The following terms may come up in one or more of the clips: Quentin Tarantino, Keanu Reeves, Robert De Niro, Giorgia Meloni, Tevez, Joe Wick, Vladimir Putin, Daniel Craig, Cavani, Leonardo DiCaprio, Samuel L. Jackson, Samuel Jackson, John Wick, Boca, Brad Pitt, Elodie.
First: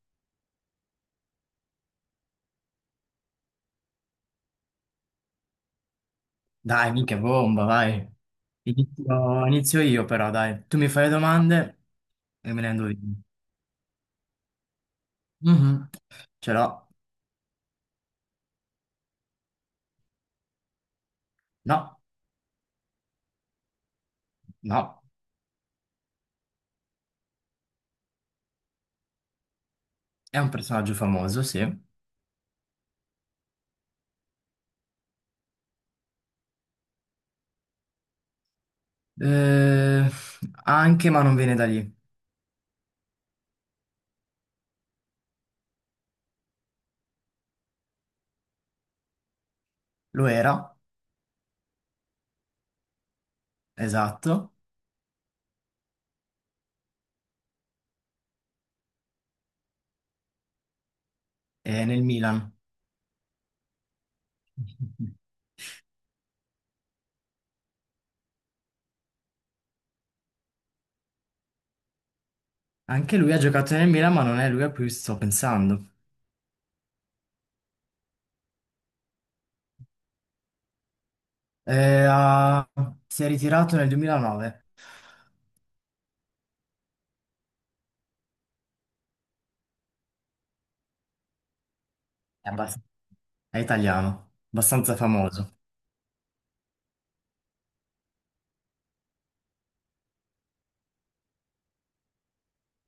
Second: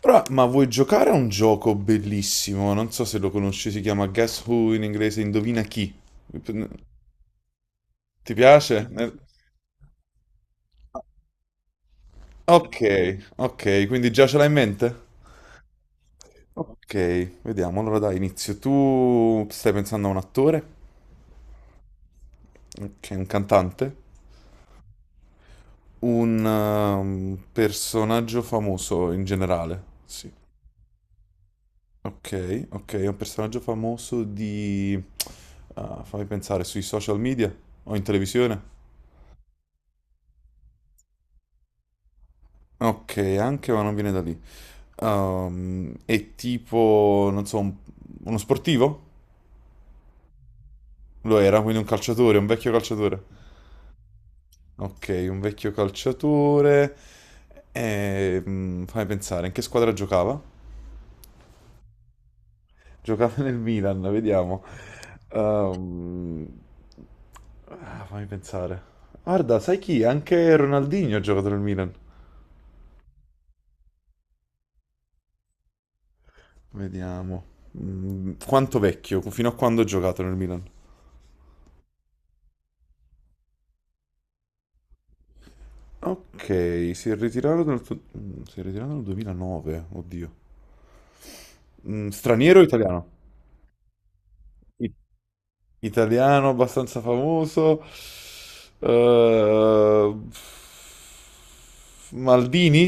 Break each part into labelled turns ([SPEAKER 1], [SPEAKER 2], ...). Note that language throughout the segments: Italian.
[SPEAKER 1] Però, ma vuoi giocare a un gioco bellissimo? Non so se lo conosci, si chiama Guess Who in inglese, Indovina chi.
[SPEAKER 2] Dai, minchia bomba, vai.
[SPEAKER 1] Ti piace?
[SPEAKER 2] Inizio, inizio io però, dai. Tu mi fai le domande e me ne
[SPEAKER 1] Ok,
[SPEAKER 2] ando io.
[SPEAKER 1] ok, quindi già ce l'hai in mente?
[SPEAKER 2] Mhm. Ce l'ho.
[SPEAKER 1] Ok, vediamo. Allora dai, inizio. Tu stai pensando a un attore?
[SPEAKER 2] No,
[SPEAKER 1] Ok, un cantante?
[SPEAKER 2] no.
[SPEAKER 1] Un personaggio famoso in generale? Sì.
[SPEAKER 2] È un personaggio famoso, sì.
[SPEAKER 1] Ok, ok, è un personaggio famoso di, fammi pensare, sui social media o in televisione?
[SPEAKER 2] Eh, Anche, ma non viene da lì.
[SPEAKER 1] Ok, anche ma non viene da lì. È tipo, non so, uno sportivo?
[SPEAKER 2] Lo era,
[SPEAKER 1] Lo era, quindi un calciatore, un vecchio calciatore.
[SPEAKER 2] esatto,
[SPEAKER 1] Ok, un vecchio calciatore. Fammi pensare, in che squadra giocava?
[SPEAKER 2] è nel Milan.
[SPEAKER 1] Giocava nel Milan, vediamo. Ehm, Fammi pensare. Guarda, sai chi? Anche Ronaldinho ha giocato nel Milan.
[SPEAKER 2] Anche lui ha giocato nel Milan, ma non è lui a cui sto pensando.
[SPEAKER 1] Vediamo. Quanto vecchio? Fino a quando ha giocato nel Milan?
[SPEAKER 2] Eh, ha- si è ritirato nel 2009.
[SPEAKER 1] Ok, si è ritirato nel 2009, oddio.
[SPEAKER 2] È,
[SPEAKER 1] Straniero o
[SPEAKER 2] abbast-
[SPEAKER 1] italiano?
[SPEAKER 2] è italiano,
[SPEAKER 1] I-
[SPEAKER 2] abbastanza famoso.
[SPEAKER 1] Italiano, abbastanza famoso. Eh, Maldini?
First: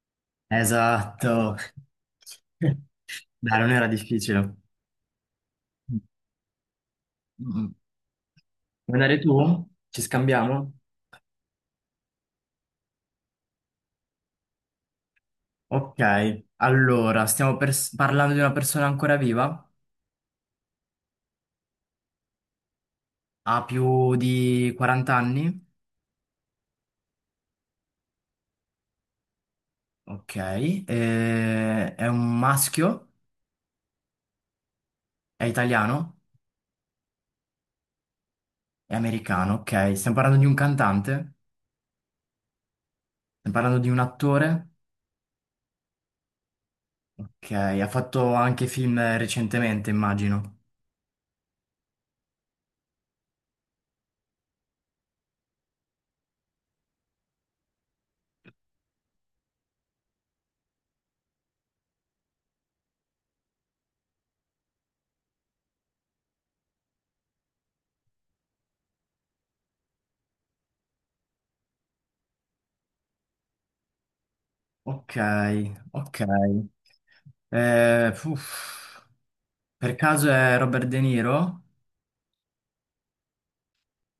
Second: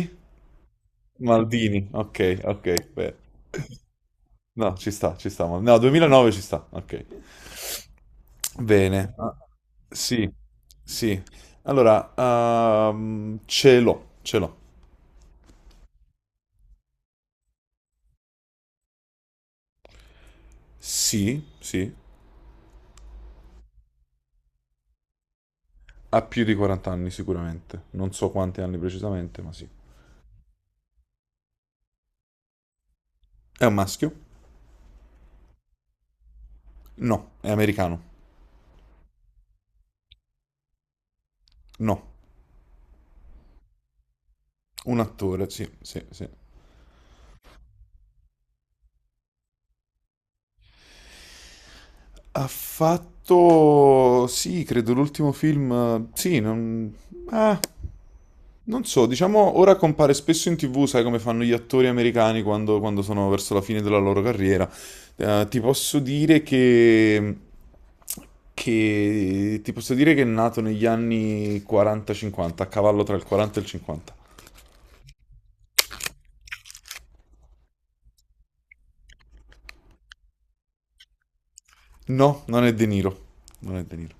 [SPEAKER 2] Esatto.
[SPEAKER 1] Maldini, ok, ok, beh.
[SPEAKER 2] Dai, non era difficile.
[SPEAKER 1] No, ci sta, ci sta. No, 2009 ci sta, ok.
[SPEAKER 2] Mm. Vuoi
[SPEAKER 1] Bene.
[SPEAKER 2] andare
[SPEAKER 1] Ah,
[SPEAKER 2] tu? Ci
[SPEAKER 1] sì,
[SPEAKER 2] scambiamo?
[SPEAKER 1] sì. Allora, ce l'ho, ce l'ho.
[SPEAKER 2] Ok, allora, parlando di una persona ancora viva?
[SPEAKER 1] Sì, sì.
[SPEAKER 2] Ha più di 40 anni?
[SPEAKER 1] Ha più di 40 anni sicuramente, non so quanti anni precisamente, ma sì.
[SPEAKER 2] Ok, è un maschio?
[SPEAKER 1] È un maschio?
[SPEAKER 2] È italiano?
[SPEAKER 1] No. È americano?
[SPEAKER 2] È americano? Ok, stiamo parlando di un cantante?
[SPEAKER 1] No.
[SPEAKER 2] Stiamo parlando di un attore?
[SPEAKER 1] Un attore, sì, sì, sì.
[SPEAKER 2] Ok, ha fatto anche film recentemente, immagino.
[SPEAKER 1] Ha fatto, sì, credo l'ultimo film, sì, ah, non so, diciamo, ora compare spesso in tv, sai come fanno gli attori americani quando sono verso la fine della loro carriera. Ti posso dire che è nato negli anni 40-50, a cavallo tra il 40 e il 50.
[SPEAKER 2] Ok, ok. Uff. Per caso è Robert De Niro?
[SPEAKER 1] No, non è De Niro. Non è De Niro.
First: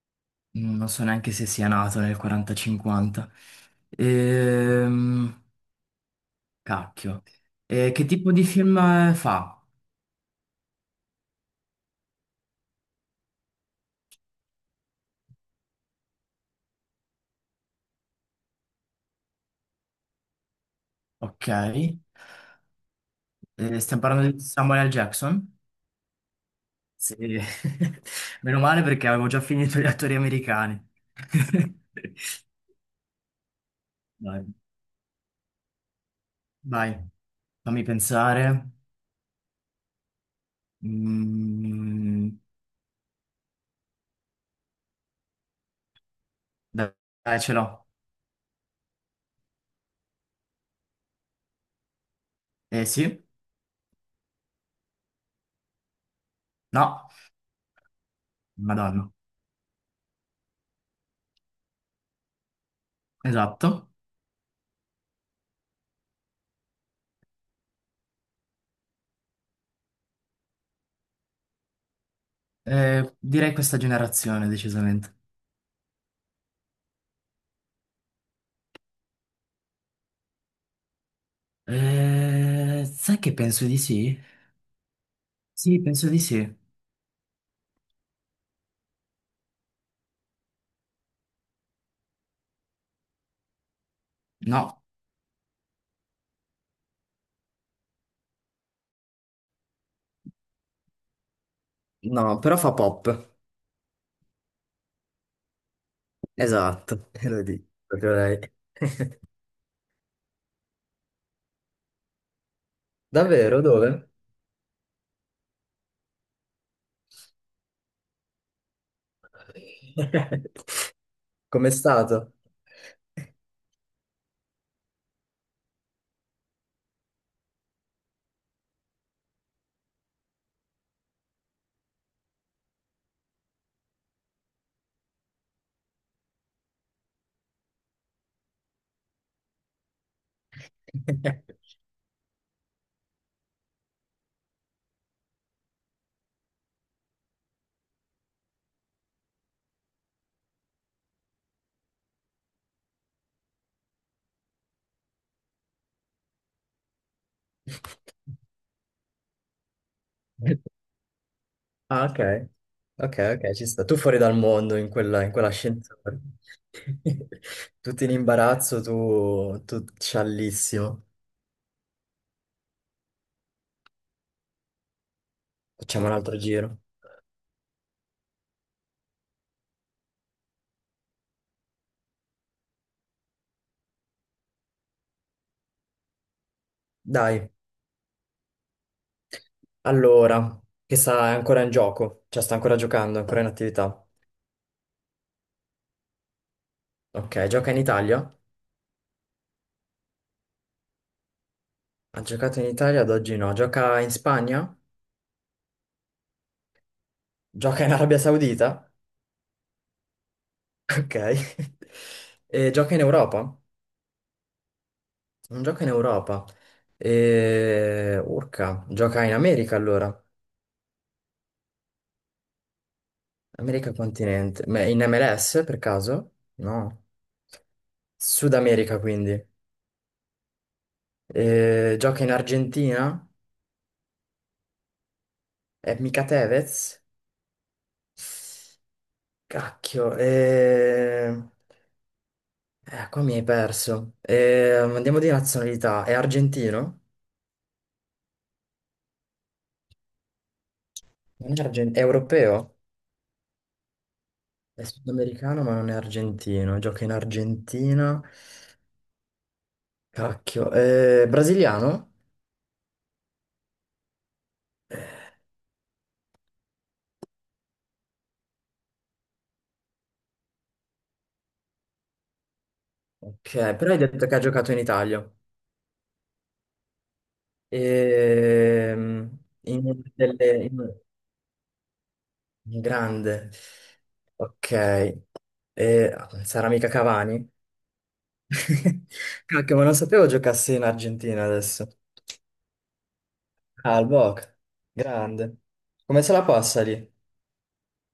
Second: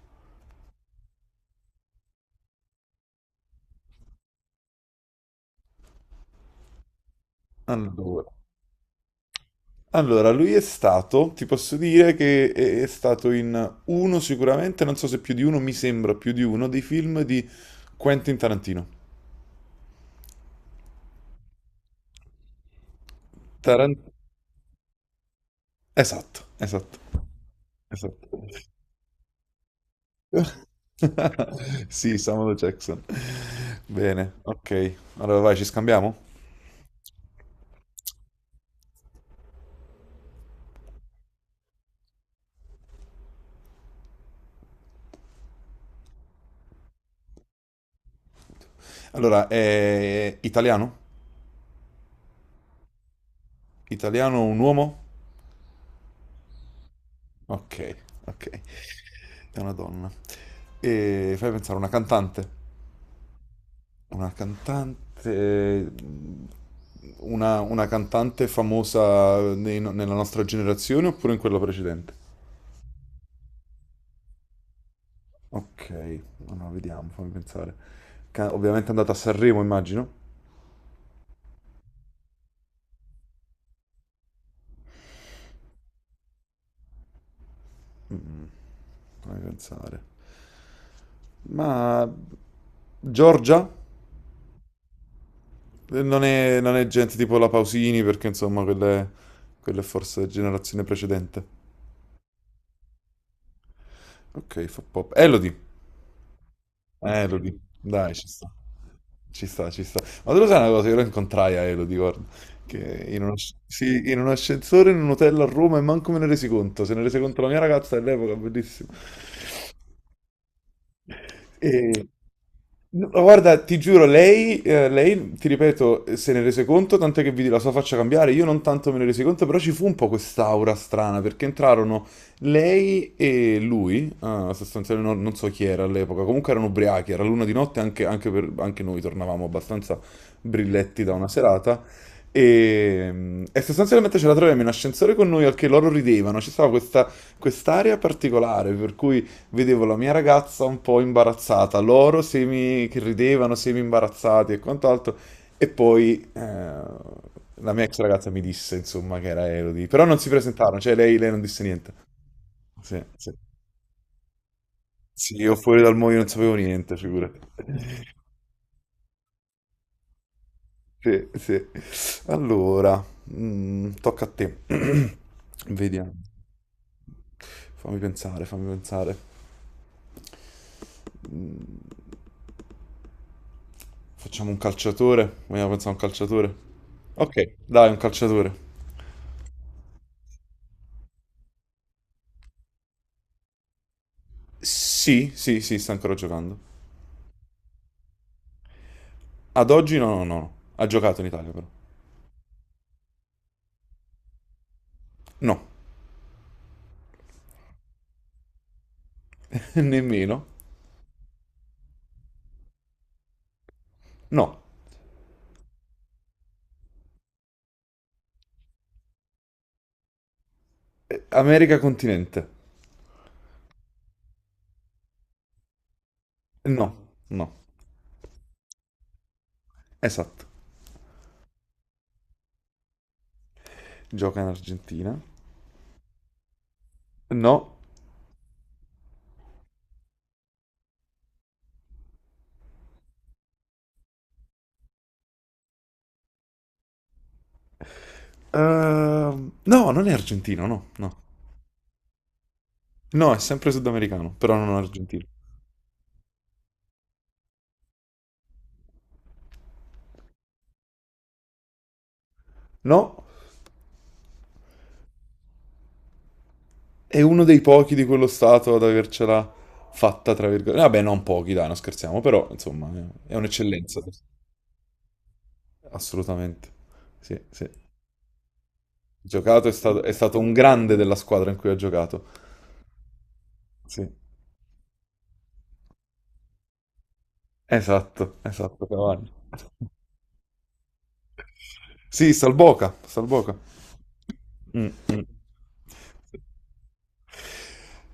[SPEAKER 2] Mm, non so neanche se sia nato nel 40-50. Ehm, Cacchio. Che
[SPEAKER 1] Allora.
[SPEAKER 2] tipo di film fa?
[SPEAKER 1] Allora, lui è stato, ti posso dire che è stato in uno sicuramente, non so se più di uno, mi sembra più di uno, dei film di Quentin Tarantino.
[SPEAKER 2] Ok.
[SPEAKER 1] Taran-
[SPEAKER 2] Stiamo parlando di Samuel L. Jackson?
[SPEAKER 1] Esatto, esatto,
[SPEAKER 2] Sì.
[SPEAKER 1] esatto.
[SPEAKER 2] Meno male perché avevo già finito gli attori americani.
[SPEAKER 1] Sì, Samuel Jackson. Bene,
[SPEAKER 2] Dai,
[SPEAKER 1] ok. Allora vai, ci scambiamo?
[SPEAKER 2] vai, fammi pensare. Mm. Dai, dai, ce l'ho.
[SPEAKER 1] Allora, è italiano?
[SPEAKER 2] Eh sì?
[SPEAKER 1] Italiano un uomo?
[SPEAKER 2] No?
[SPEAKER 1] Ok, ok.
[SPEAKER 2] Madonna.
[SPEAKER 1] È una donna. E fai pensare a una cantante.
[SPEAKER 2] Esatto.
[SPEAKER 1] Una cantante. Una cantante famosa nei no- nella nostra generazione oppure in quella precedente?
[SPEAKER 2] Direi questa generazione, decisamente.
[SPEAKER 1] Ok, allora vediamo, fammi pensare. Ovviamente è andata a Sanremo, immagino.
[SPEAKER 2] Sai che penso di sì? Sì, penso di sì.
[SPEAKER 1] Fammi pensare. Ma Giorgia?
[SPEAKER 2] No.
[SPEAKER 1] Non è gente tipo la Pausini, perché insomma, quella è forse generazione precedente.
[SPEAKER 2] No, però fa pop.
[SPEAKER 1] Ok, fa pop. Elodie.
[SPEAKER 2] Esatto, lo
[SPEAKER 1] Elodie,
[SPEAKER 2] dico proprio
[SPEAKER 1] dai, ci
[SPEAKER 2] lei.
[SPEAKER 1] sta, ci sta, ci sta. Ma tu lo sai una cosa, io lo incontrai a Elodie, guarda, che
[SPEAKER 2] Davvero? Dove?
[SPEAKER 1] in un ascensore in un hotel a Roma e manco me ne resi conto, se ne rese conto la mia ragazza all'epoca, bellissimo.
[SPEAKER 2] Com'è
[SPEAKER 1] E-
[SPEAKER 2] stato?
[SPEAKER 1] no, guarda, ti giuro, lei, ti ripeto, se ne rese conto, tanto che vidi la sua faccia cambiare, io non tanto me ne resi conto, però ci fu un po' quest'aura strana, perché entrarono lei e lui, sostanzialmente non so chi era all'epoca, comunque erano ubriachi, era l'una di notte, anche noi tornavamo abbastanza brilletti da una serata, e sostanzialmente ce la troviamo in ascensore con noi, al che loro ridevano, ci stava questa quest'area particolare, per cui vedevo la mia ragazza un po' imbarazzata, loro semi che ridevano, semi imbarazzati e quant'altro, e poi la mia ex ragazza mi disse, insomma, che era Elodie, però non si presentarono, cioè lei non disse niente.
[SPEAKER 2] Ah, ok.
[SPEAKER 1] Sì,
[SPEAKER 2] Ok,
[SPEAKER 1] sì.
[SPEAKER 2] ok, ci sta. Tu fuori dal mondo in quella, in
[SPEAKER 1] Sì, io fuori dal mondo
[SPEAKER 2] quell'ascensore.
[SPEAKER 1] non sapevo niente, figurati.
[SPEAKER 2] Tutti in imbarazzo, tu, tu sciallissimo.
[SPEAKER 1] Sì, sì. Allora, tocca a te.
[SPEAKER 2] Facciamo
[SPEAKER 1] Vediamo.
[SPEAKER 2] un altro giro.
[SPEAKER 1] Fammi pensare, fammi pensare. Mm, Facciamo un calciatore? Vogliamo pensare a un calciatore?
[SPEAKER 2] Dai,
[SPEAKER 1] Ok, dai, un calciatore.
[SPEAKER 2] allora, che sta è ancora in gioco, cioè sta ancora giocando, è ancora in attività.
[SPEAKER 1] Sì, sì, sì, sta ancora giocando.
[SPEAKER 2] Ok, gioca in Italia?
[SPEAKER 1] Ad oggi no, no, no, no. Ha giocato in Italia però.
[SPEAKER 2] Ha giocato in Italia, ad oggi no. Gioca in Spagna?
[SPEAKER 1] No,
[SPEAKER 2] Gioca in Arabia Saudita?
[SPEAKER 1] nemmeno.
[SPEAKER 2] Ok. E gioca in Europa?
[SPEAKER 1] No.
[SPEAKER 2] Non gioca in Europa. E... urca, gioca in America allora.
[SPEAKER 1] America continente.
[SPEAKER 2] America continente, ma in MLS per caso?
[SPEAKER 1] No,
[SPEAKER 2] No.
[SPEAKER 1] no.
[SPEAKER 2] Sud America quindi.
[SPEAKER 1] Esatto.
[SPEAKER 2] Gioca in Argentina?
[SPEAKER 1] Gioca in Argentina.
[SPEAKER 2] È mica Tevez?
[SPEAKER 1] No.
[SPEAKER 2] Cacchio, qua mi hai perso. Andiamo di nazionalità, è argentino?
[SPEAKER 1] No, non è argentino, no, no.
[SPEAKER 2] Non è, argen- È europeo?
[SPEAKER 1] No, è sempre sudamericano, però non
[SPEAKER 2] È
[SPEAKER 1] argentino.
[SPEAKER 2] sudamericano ma non è argentino, gioca in Argentina. Cacchio, brasiliano?
[SPEAKER 1] No, è uno dei pochi di quello stato ad avercela fatta, tra virgolette. Vabbè, non pochi, dai, non scherziamo, però insomma, è
[SPEAKER 2] Ok, però hai
[SPEAKER 1] un'eccellenza.
[SPEAKER 2] detto che ha giocato in Italia.
[SPEAKER 1] Assolutamente. Sì, sì.
[SPEAKER 2] Ehm,
[SPEAKER 1] Giocato è stato,
[SPEAKER 2] in
[SPEAKER 1] è stato un
[SPEAKER 2] delle- in-
[SPEAKER 1] grande della squadra in cui ha giocato.
[SPEAKER 2] In grande.
[SPEAKER 1] Sì,
[SPEAKER 2] Ok. Eh, sarà mica Cavani?
[SPEAKER 1] esatto, esatto, Cavani.
[SPEAKER 2] Cacchio, ma non sapevo giocassi in Argentina adesso.
[SPEAKER 1] Sì, Salboca, Salboca.
[SPEAKER 2] Ah, il Boca.
[SPEAKER 1] Mm, mm.
[SPEAKER 2] Grande. Come se la passa lì?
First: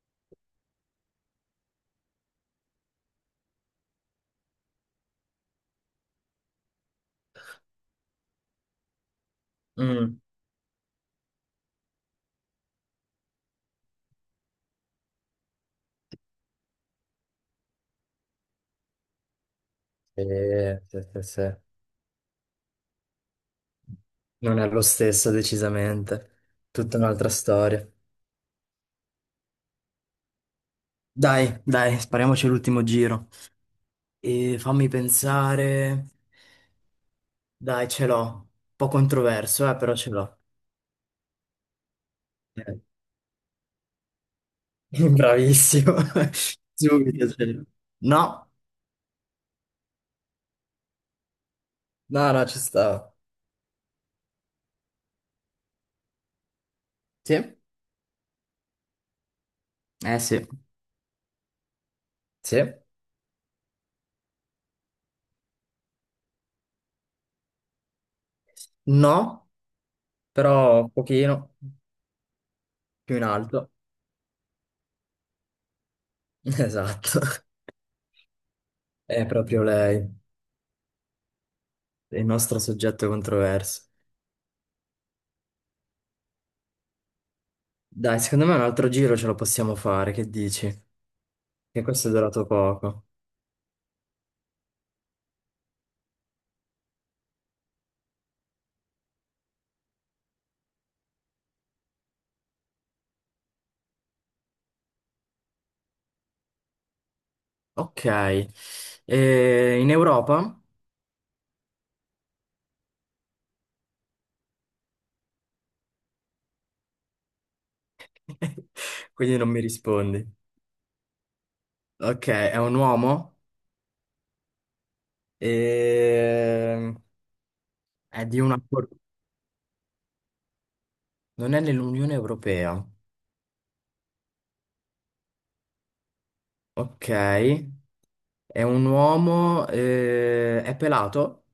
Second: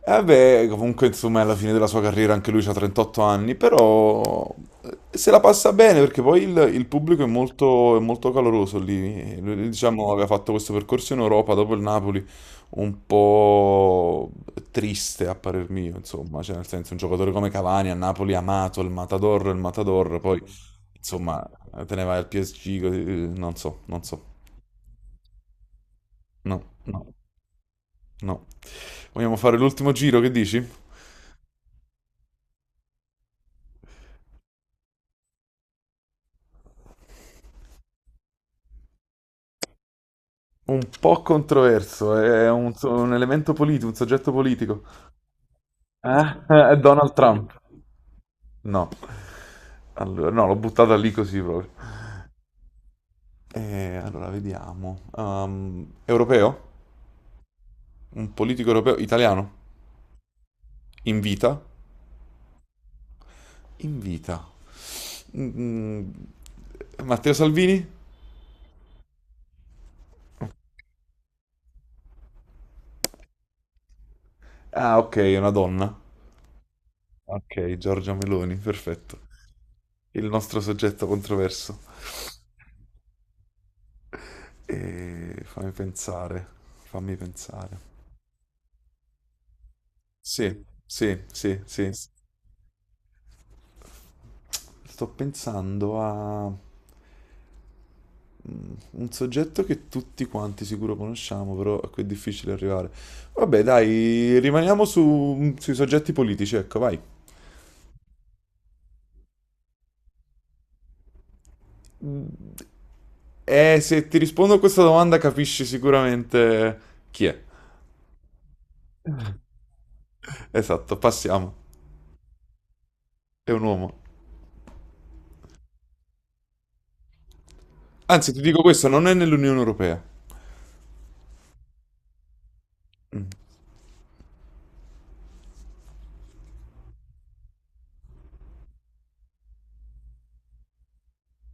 [SPEAKER 1] Eh beh, comunque insomma è alla fine della sua carriera anche lui ha 38 anni, però se la passa bene perché poi il pubblico è molto caloroso lì. Lui, diciamo,
[SPEAKER 2] Mm.
[SPEAKER 1] aveva fatto questo percorso in Europa dopo il Napoli un po' triste a parer mio, insomma, cioè nel senso un giocatore come Cavani a Napoli amato, il Matador, poi
[SPEAKER 2] Sì, sì,
[SPEAKER 1] insomma
[SPEAKER 2] sì.
[SPEAKER 1] te ne vai al PSG, così, non so, non so,
[SPEAKER 2] Non è lo stesso, decisamente.
[SPEAKER 1] no,
[SPEAKER 2] Tutta
[SPEAKER 1] no,
[SPEAKER 2] un'altra storia.
[SPEAKER 1] no. Vogliamo fare l'ultimo giro, che dici?
[SPEAKER 2] Dai, dai, spariamoci l'ultimo giro. E fammi pensare. Dai, ce l'ho. Un po' controverso, però ce l'ho.
[SPEAKER 1] Un po' controverso, è un,
[SPEAKER 2] Eh,
[SPEAKER 1] un elemento politico, un soggetto politico.
[SPEAKER 2] bravissimo.
[SPEAKER 1] Eh? È Donald
[SPEAKER 2] Subito.
[SPEAKER 1] Trump.
[SPEAKER 2] Cioè. No,
[SPEAKER 1] No. Allora, no, l'ho buttata lì così proprio.
[SPEAKER 2] no, no, ci sta.
[SPEAKER 1] Allora, vediamo. Europeo?
[SPEAKER 2] Sì?
[SPEAKER 1] Un politico europeo? Italiano?
[SPEAKER 2] Eh sì.
[SPEAKER 1] In vita?
[SPEAKER 2] Sì.
[SPEAKER 1] In vita. Mm, mm. Matteo Salvini?
[SPEAKER 2] No, però un pochino più in alto.
[SPEAKER 1] Ah, ok, è una donna.
[SPEAKER 2] Esatto.
[SPEAKER 1] Ok, Giorgia Meloni,
[SPEAKER 2] È
[SPEAKER 1] perfetto.
[SPEAKER 2] proprio lei,
[SPEAKER 1] Il nostro soggetto controverso.
[SPEAKER 2] il nostro soggetto controverso.
[SPEAKER 1] E fammi pensare, fammi pensare.
[SPEAKER 2] Dai, secondo me un altro giro ce lo possiamo fare, che
[SPEAKER 1] Sì,
[SPEAKER 2] dici?
[SPEAKER 1] sì, sì,
[SPEAKER 2] Che
[SPEAKER 1] sì.
[SPEAKER 2] questo è durato poco.
[SPEAKER 1] Sto pensando a un soggetto che tutti quanti sicuro conosciamo, però a cui è difficile arrivare. Vabbè, dai, rimaniamo sui soggetti politici, ecco, vai.
[SPEAKER 2] Ok. E in Europa?
[SPEAKER 1] E se ti rispondo a questa domanda capisci sicuramente chi è.
[SPEAKER 2] Quindi non mi rispondi.
[SPEAKER 1] Esatto, passiamo.
[SPEAKER 2] Ok, è un uomo?
[SPEAKER 1] È un uomo.
[SPEAKER 2] Ehm, È
[SPEAKER 1] Anzi,
[SPEAKER 2] di
[SPEAKER 1] ti
[SPEAKER 2] una...
[SPEAKER 1] dico
[SPEAKER 2] cor-
[SPEAKER 1] questo, non è nell'Unione Europea.
[SPEAKER 2] Non è nell'Unione Europea.
[SPEAKER 1] Mm.
[SPEAKER 2] Ok. È pelato?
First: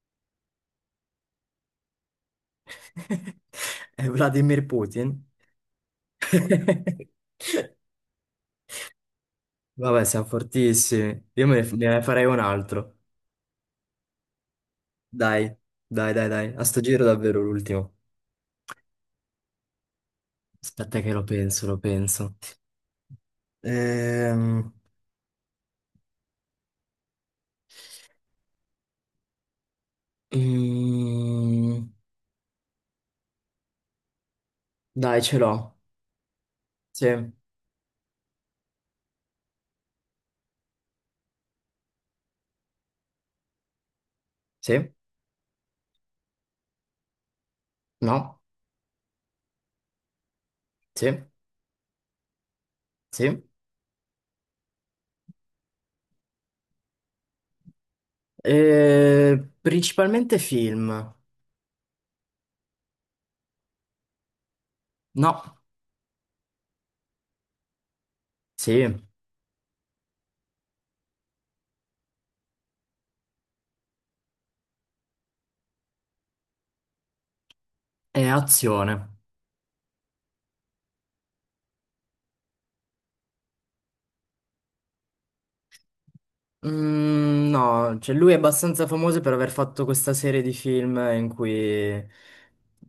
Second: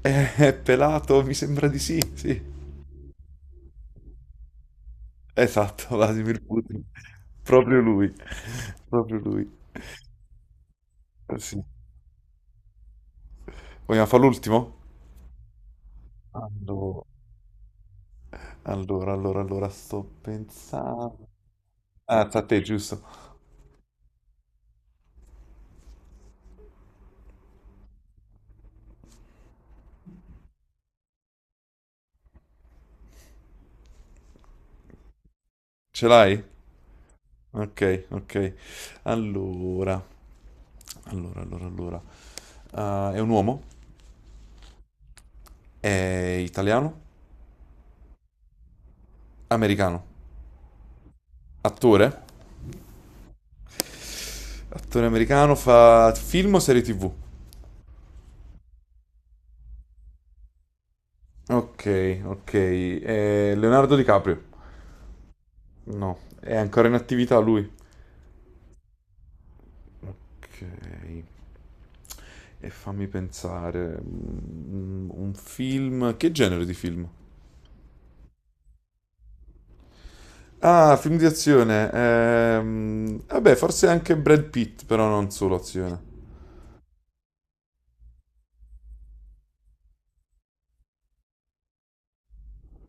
[SPEAKER 1] È pelato, mi sembra di sì, sì.
[SPEAKER 2] È Vladimir Putin?
[SPEAKER 1] Esatto, Vladimir Putin. Proprio lui. Proprio lui.
[SPEAKER 2] Vabbè, siamo fortissimi. Io me
[SPEAKER 1] Sì.
[SPEAKER 2] ne ne farei un altro.
[SPEAKER 1] Vogliamo fare l'ultimo?
[SPEAKER 2] Dai, dai, dai, dai. A sto giro
[SPEAKER 1] Allora,
[SPEAKER 2] davvero l'ultimo.
[SPEAKER 1] allora, allora, allora, sto
[SPEAKER 2] Aspetta che
[SPEAKER 1] pensando.
[SPEAKER 2] lo penso, lo
[SPEAKER 1] Ah,
[SPEAKER 2] penso.
[SPEAKER 1] sta a te, giusto?
[SPEAKER 2] Ehm, mm, Dai, ce l'ho.
[SPEAKER 1] Ce l'hai?
[SPEAKER 2] Sì,
[SPEAKER 1] Ok, ok. Allora, allora, allora, allora. Ah, è un uomo?
[SPEAKER 2] sì,
[SPEAKER 1] È italiano?
[SPEAKER 2] no,
[SPEAKER 1] Americano?
[SPEAKER 2] sì,
[SPEAKER 1] Attore?
[SPEAKER 2] sì.
[SPEAKER 1] Attore americano, fa film o serie TV?
[SPEAKER 2] Principalmente film.
[SPEAKER 1] Ok, ok. È Leonardo DiCaprio?
[SPEAKER 2] No,
[SPEAKER 1] No, è ancora in attività lui.
[SPEAKER 2] sì,
[SPEAKER 1] Ok. E fammi pensare, un film, che genere di film?
[SPEAKER 2] è azione.
[SPEAKER 1] Ah, film di azione, vabbè, forse anche Brad Pitt, però non solo azione.
[SPEAKER 2] Mm, no, cioè lui è abbastanza famoso per aver fatto questa serie di film in cui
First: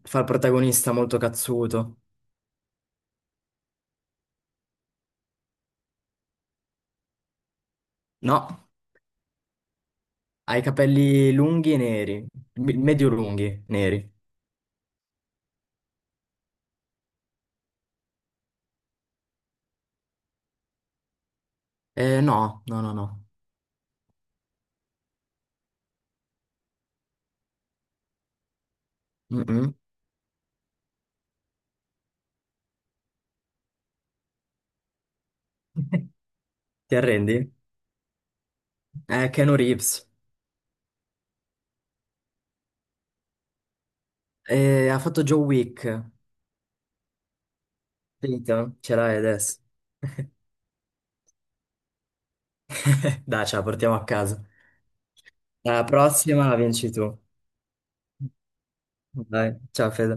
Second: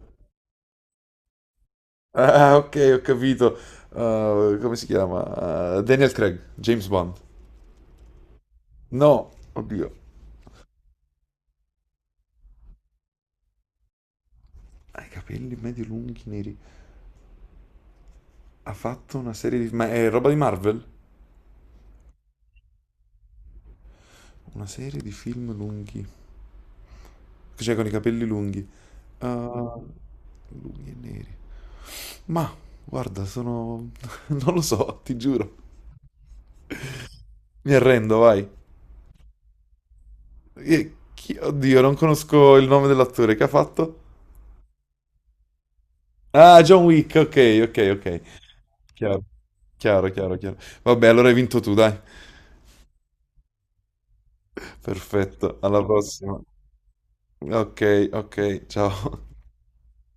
[SPEAKER 2] fa il protagonista molto cazzuto.
[SPEAKER 1] Ah, ok, ho capito. Come si chiama? Daniel Craig, James Bond.
[SPEAKER 2] No,
[SPEAKER 1] No, oddio,
[SPEAKER 2] ha i capelli lunghi e neri, medio lunghi, neri.
[SPEAKER 1] ha i capelli medio lunghi neri. Ha fatto una serie di, ma è roba di Marvel?
[SPEAKER 2] No, no, no, no.
[SPEAKER 1] Una serie di film lunghi, cioè con i capelli lunghi.
[SPEAKER 2] Mm-mm.
[SPEAKER 1] Uh, Lunghi e neri. Ma guarda, sono. Non lo so, ti giuro.
[SPEAKER 2] Ti arrendi?
[SPEAKER 1] Mi arrendo, vai.
[SPEAKER 2] È Keanu Reeves.
[SPEAKER 1] Oddio, non conosco il nome dell'attore che ha fatto.
[SPEAKER 2] Ha fatto Joe Wick.
[SPEAKER 1] Ah, John Wick, ok, ok, ok.
[SPEAKER 2] Finito? Ce l'hai
[SPEAKER 1] Chiaro,
[SPEAKER 2] adesso.
[SPEAKER 1] chiaro, chiaro, chiaro. Vabbè, allora hai vinto tu, dai.
[SPEAKER 2] Dai, ce la portiamo a casa.
[SPEAKER 1] Perfetto, alla
[SPEAKER 2] Alla
[SPEAKER 1] prossima.
[SPEAKER 2] prossima la vinci tu.
[SPEAKER 1] Ok, ok, ciao.
[SPEAKER 2] Dai, ciao Fede.